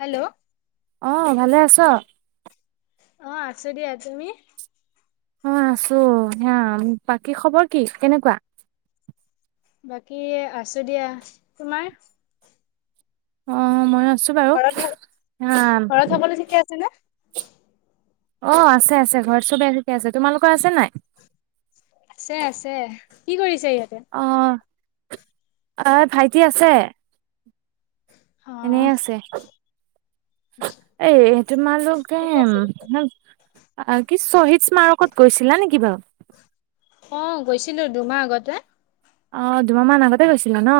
Hello আহ', ভালে আছ? অ ', আছো দিয়া তুমি? অ ', আছো হে বাকী খবৰ কি কেনেকুৱা? বাকী আছো দিয়া তোমাৰ? অ', মই ৰা খৰ থ খৰ থাবলৈ ঠিকে আছে ন। অ', আছে- আছে ঘৰত চবে চকে আছে তোমালোকৰ আছে নাই? আছে- আছে কি কৰিছ? অ', এ ভাইটি আছে। অ এনে আছে এ ', তোমালোক এ ঠিকে আছে ', হ', কি শ্বহীদ স্মাৰকত গৈছিলা নেকি বাৰু? অ', গৈছিলো দুমাহ আগতে। অ', দুমাহ মমান আগতে গৈছিলে ন?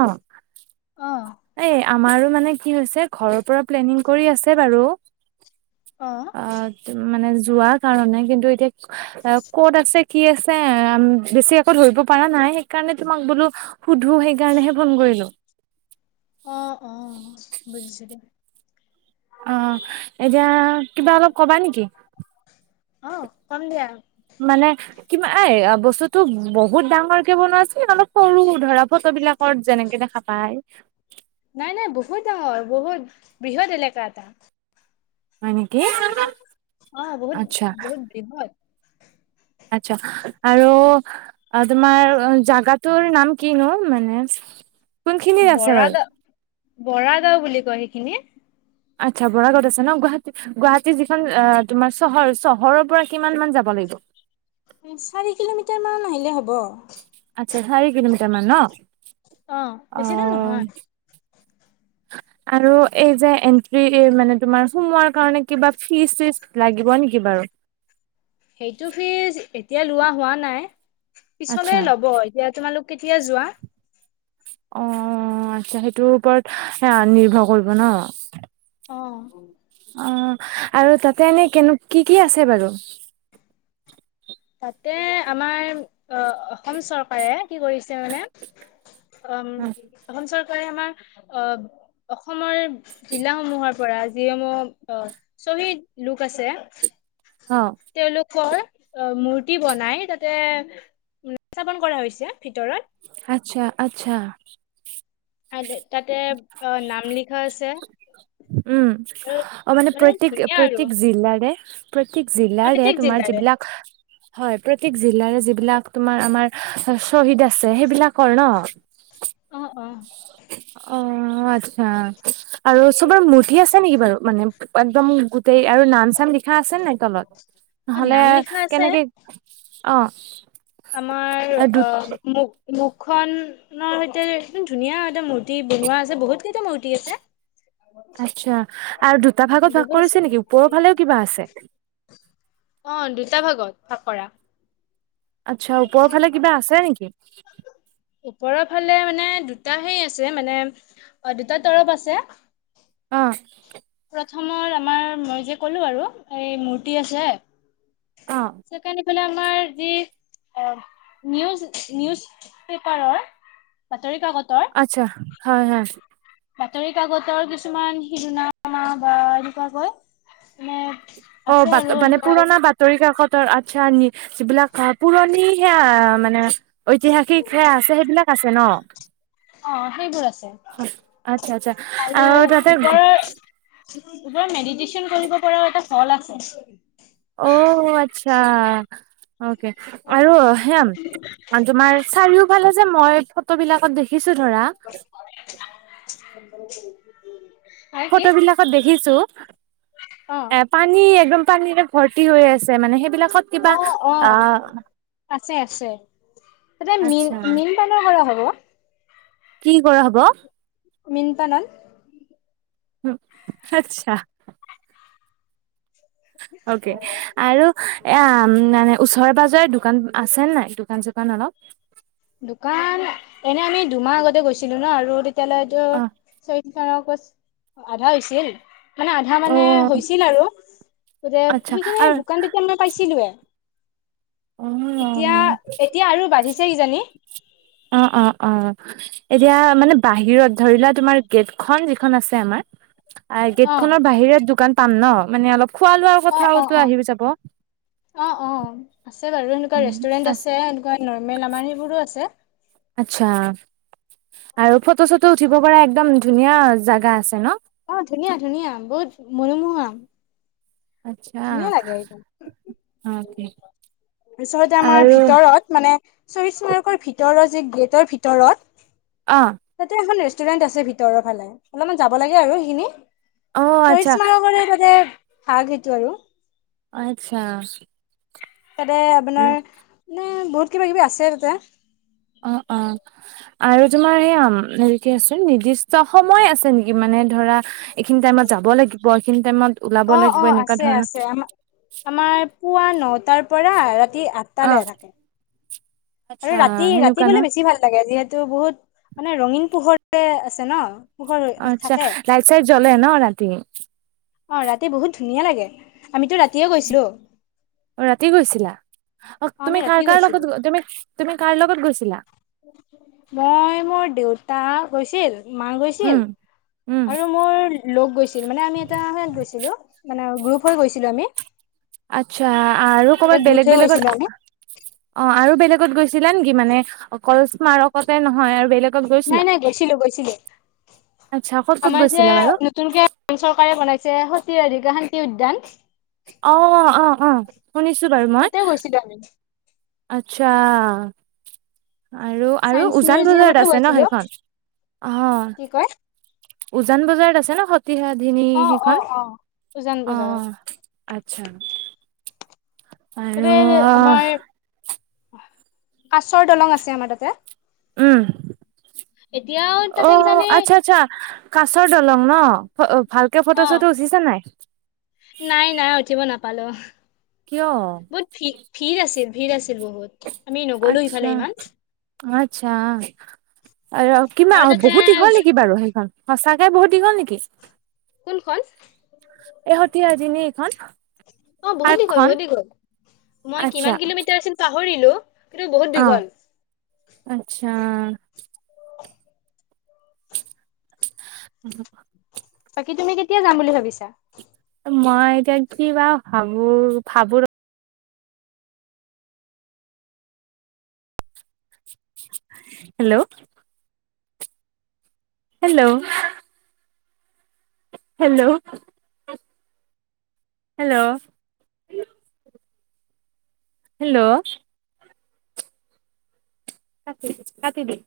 অ এ', আমাৰো মানে কি হৈছে ঘৰৰ পৰা প্লেনিং কৰি আছে বাৰু অ ', মানে যোৱা কাৰণে কিন্তু এতিয়া ক'ত আছে কি আছে বেছি আকৌ ধৰিব পৰা নাই সেইকাৰণে তোমাক বোলো সুধো সেইকাৰণেহে ফোন কৰিলো অ' অ' বুজিছো দ অ' এতিয়া কিবা অলপ কবা নেকি অ' কম দিয়া। মানে কি এ বস্তুতটো বহুত ডাঙৰ কে বনোৱাছিল অলপ সৰু ধৰা ফটো বিলাক ঘৰত যেনেকে দেখা পায়। হয়। নাই নাই বহুত ডাঙৰ বহুত বৃহৎ এলেকা এটা হয় নেকি অ বহুত আচ্ছা। বহুত বৃহৎ আচ্ছা আৰু তোমাৰ জাগাটোৰ নাম কিনো মানে। কোনখিনিত আছে বৰা বাৰু। গাঁও বৰা গাঁও বুলি কয় সেইখিনি আচ্ছা বৰাগত আছে ন গুৱ গুৱাহাটী যিখন তোমাৰ চহৰ চহৰৰ পৰা কিমান মান যাব লাগিব চাৰি কিলোমিটাৰ মান আহিলে হ'ব। হ'ব। আ চাৰি কিলোমিটাৰ মান ন অ' বেছিদিন নহয়। এই আৰু যে কিবা ফিচ চিত লাগিব নেকি বাৰু সেইটো ফিচ এতিয়া লোৱা হোৱা নাই। আচ্ছা পিছলেহে লব এতিয়া তোমালোক। কেতিয়া যোৱা অ আচ্ছা সেইটোৰ ওপৰত নিৰ্ভৰ কৰিব ন। অ আৰু তাতে এনেই কেনেকা। কি কি আছে বাৰু। [inaudible] তে আমাৰ আহ অসম চৰকাৰে কি কৰিছে মানে। অম অসম চৰকাৰ। আমাৰ আহ অসমৰ জিলা সমূহৰ পৰা যিসমূহ আহ শহীদ লোক আছে অ ক অ মূৰ্তি বনাই তাতে স্থাপন কৰা হৈছে ভিতৰত আচ্ছা আচ্ছা আ তাতে অ নাম লিখা আছে উম আৰু অ মানে প্ৰত্যেক ধুনীয়া আৰু প্ৰত্যেক জিলাৰে প্ৰত্যেক জিলাৰে প্ৰত্যেক তোমাৰ জিলাৰে যিবিলাক হয় প্ৰত্যেক জিলাৰে যিবিলাক তোমাৰ আমাৰ শ্বহিদ আছে সেইবিলাকৰ ন অ অ অ আচ্ছা আৰু চবৰে মূৰ্ঠি আছে নেকি বাৰু মানে একদম তই আৰু নাম চাম লিখা আছে নাই তলত? অ নহলে নাম লিখা আছে কেনেকে। অঁ। আমাৰ অ মোক মুখখনৰ সৈতে একমান ধুনীয়া এটা মূৰ্তি বনোৱা আছে বহুত কেইটা মূৰ্তি আছে আচ্ছা আৰু দুটা ভাগত ভাগ বহুত আছে। কৰিছে নেকি ওপৰৰ ফালেও কিবা আছে ফকৰা আচ্ছা ওপৰৰ ফালে কিবা আছে নেকি ওপৰফলে মানে দুটা সেই আছে মানে দুটা তৰফ আছে আহ প্ৰথমৰ আমাৰ মই যে ক'লো আৰু এই মূৰ্তি আছে অ চেইকানে মানে আমাৰ যি অ নিউজ নিউজ পেপাৰৰ বাতৰি কাকতৰ আচ্ছা হয় হয়। বাতৰি কাকতৰ কিছুমান শিৰনামা বা এনেকুৱাকৈ হয় মানে। অ আছে বাত আৰু মানে এনেকৈ পুৰণা বাতৰি কাকত। ৰ আচ্ছা যিবিলাক পুৰণি সেয়া মানে ঐতিহাসিক হে আছে সেইবিলাক আছে। টেনত অ সেইবোৰ আছে আচ্ছা আচ্ছা আৰু তাতে ওপৰৰ। তাৰ পৰা মেডিটেশচন কৰিব পৰাও এটা ফল আছে অঁ, আচ্ছা। অকে আৰু হেম তোমাৰ চাৰিওফালে, যে মই ফটো বিলাকত দেখিছো ধৰা। [unintelligible] কি ফটো বিলাকত দেখিছো এ অ পানী একদম পানীৰে। ভৰ্তি হৈ আছে। মানে সেইবিলাকত কিবা আ'। ছে। এতিয়া মীন মীন পালৰ কৰা হ'ব। কি কৰা হ'ব? মীনপালন। আচ্ছা। অকে আৰু এ মানে ওচৰে পাজৰে দোকান আছেনে নাই? দোকান চোকান অলপ। দোকান এনে আমি দুমাহ আগতে গৈছিলো ন আৰু। তেতিয়া অ' অঁ তো। আধা হৈছিল। মানে আধা মানে অ' হৈছিল আৰু। গতিকে আচ্ছা সেইখিনি আৰু দোকান তেতিয়া মই পাইছিলো। এতিয়া অ' এতিয়া আৰু বাঢ়িছে কিজানি। অ' অ' অ' এতিয়া মানে বাহিৰত ধৰিলোৱা তোমাৰ গেটখন যিখন আছে আমাৰ। আৰু গেট অ খনৰ বাহিৰে দোকান। পাম ন মানে অলপ। খোৱা লোৱাৰ অ অ কথাওটো অ আহি যাব। অ অ আছে বাৰু এনেকুৱা ৰেষ্টুৰেণ্ট আছে এনেকুৱা নৰ্মেল আমাৰ সেইবোৰো আছে। আচ্ছা আৰু ফটো চটো উঠিব পৰা এক্দম ধুনীয়া জাগা আছে ন। অঁ ধুনীয়া ধুনীয়া বহুত মনোমূহা। আচ্ছা ধুনীয়া লাগে একদম অকে তাৰপিছতে আমাৰ আৰু ভিতৰত মানে। চইছ মাৰ্কৰ ভিতৰৰ যি গেটৰ ভিতৰত। অ তাতে এখন। ৰেষ্টুৰেণ্ট আছে ভিতৰৰ ফালে অলপমান যাব লাগে আৰু সেইখিনি। অ শহীদ আচ্ছা স্মাৰ কৰে তাতে। [unintelligible] আৰু আচ্ছা তাতে আৰু আপোনাৰ এ বহুত কিবা কিবি আছে তাতে অ অ আৰু তোমাৰ এই কি আছে নিৰ্দিষ্ট সময় আছে নেকি মানে ধৰা এইখিনি টাইমত যাব লাগিব এইখিনি টাইমত ওলাব অ অ লাগিব এনেকুৱা আছে ধৰণৰ আছে আমাৰ আমাৰ। পুৱা নটাৰ পৰা অ আঠটালে থাকে। আৰু আচ্ছা ৰাতি ৰাতি সেনেকুৱা ন মানে বেছি ভাল লাগে যিহেতু, এইটো বহুত মানে ৰঙীন পোহৰে আছে ন। পোহৰ আচ্ছা থাকে লাইট চাইট জ্বলে ন ৰাতি অ ৰাতি বহুত ধুনীয়া লাগে। আমিতো ৰাতিয়ে গৈছিলো। অ ৰাতি গৈছিলা অ আমি তুমি ৰাতি কাৰ-কাৰ গৈছিলো লগত, তুমি-তুমি কাৰ লগত গৈছিলা? তা গৈছিল মা গৈছিল উম উম আৰু মোৰ লগ গৈছিল মানে আমি এটা সাত গৈছিলো মানে গ্ৰুপ হৈ গৈছিলো আমি। আচ্ছা আৰু এটা ক'ৰবাত গোট হৈ বেলেগ-বেলেগত গৈছিলো অঁ। আমি আৰু বেলেগত গৈছিলা নেকি? মানে অকল স্মাৰকতে নহয়, আৰু বেলেগ নাই-নাই গৈছিলো-গৈছিলো। আচ্ছা ক'ত ক'ত আমাৰ যে গৈছিলা বাৰু নতুনকে চৰকাৰে বনাইছে স ৰিগা হন কি উদ্যান? অ-অ-অ শুনিছো বাৰু মই। তাতেও গৈছিলো আমি আচ্ছা। আৰু-আৰু চাইন্স উজান বজাৰত মিউজিয়ামতো আছে ন গৈছিলো সেইখন? অ কি কয় উজান বজাৰত আছে ন স সতী সাধিনী অ অ সেইখন। অ উজান অ বজাৰত আচ্ছা। তাতে আৰু আমাৰ আহ কাছৰ দলং আছে আমাৰ তাতে উওম এতিয়াও অ তাতে কিজানি আচ্ছা-আচ্ছা, কাছৰ দলং ন? [unintelligible] ভালকে ফটো অ চটো উচিছা নাই পলো কিয় বহুত ফি ফিৰ আছিল ভিৰ আছিল বহুত আমি নগলো আচ্ছা ইফালে ইমান আচ্ছা আৰু আৰু কিমান বহুত দীঘল তাতে নেকি বাৰু সেইখন? সঁচাকে বহুত দিঘল নেকি? কোনখন এহতিন এইখন অ বহুত দীঘল বহুত পাৰ্কখন দীঘল আচ্ছা পাহৰিলোঁ। কিন্তু বহুত অ' দীঘল। আচ্ছা অ বাকী তুমি কেতিয়া যাম বুলি ভাবিছা? মই এতিয়া কি বা ভাবো ভাবো ৰ hello hello hello hello hello cut cut দিন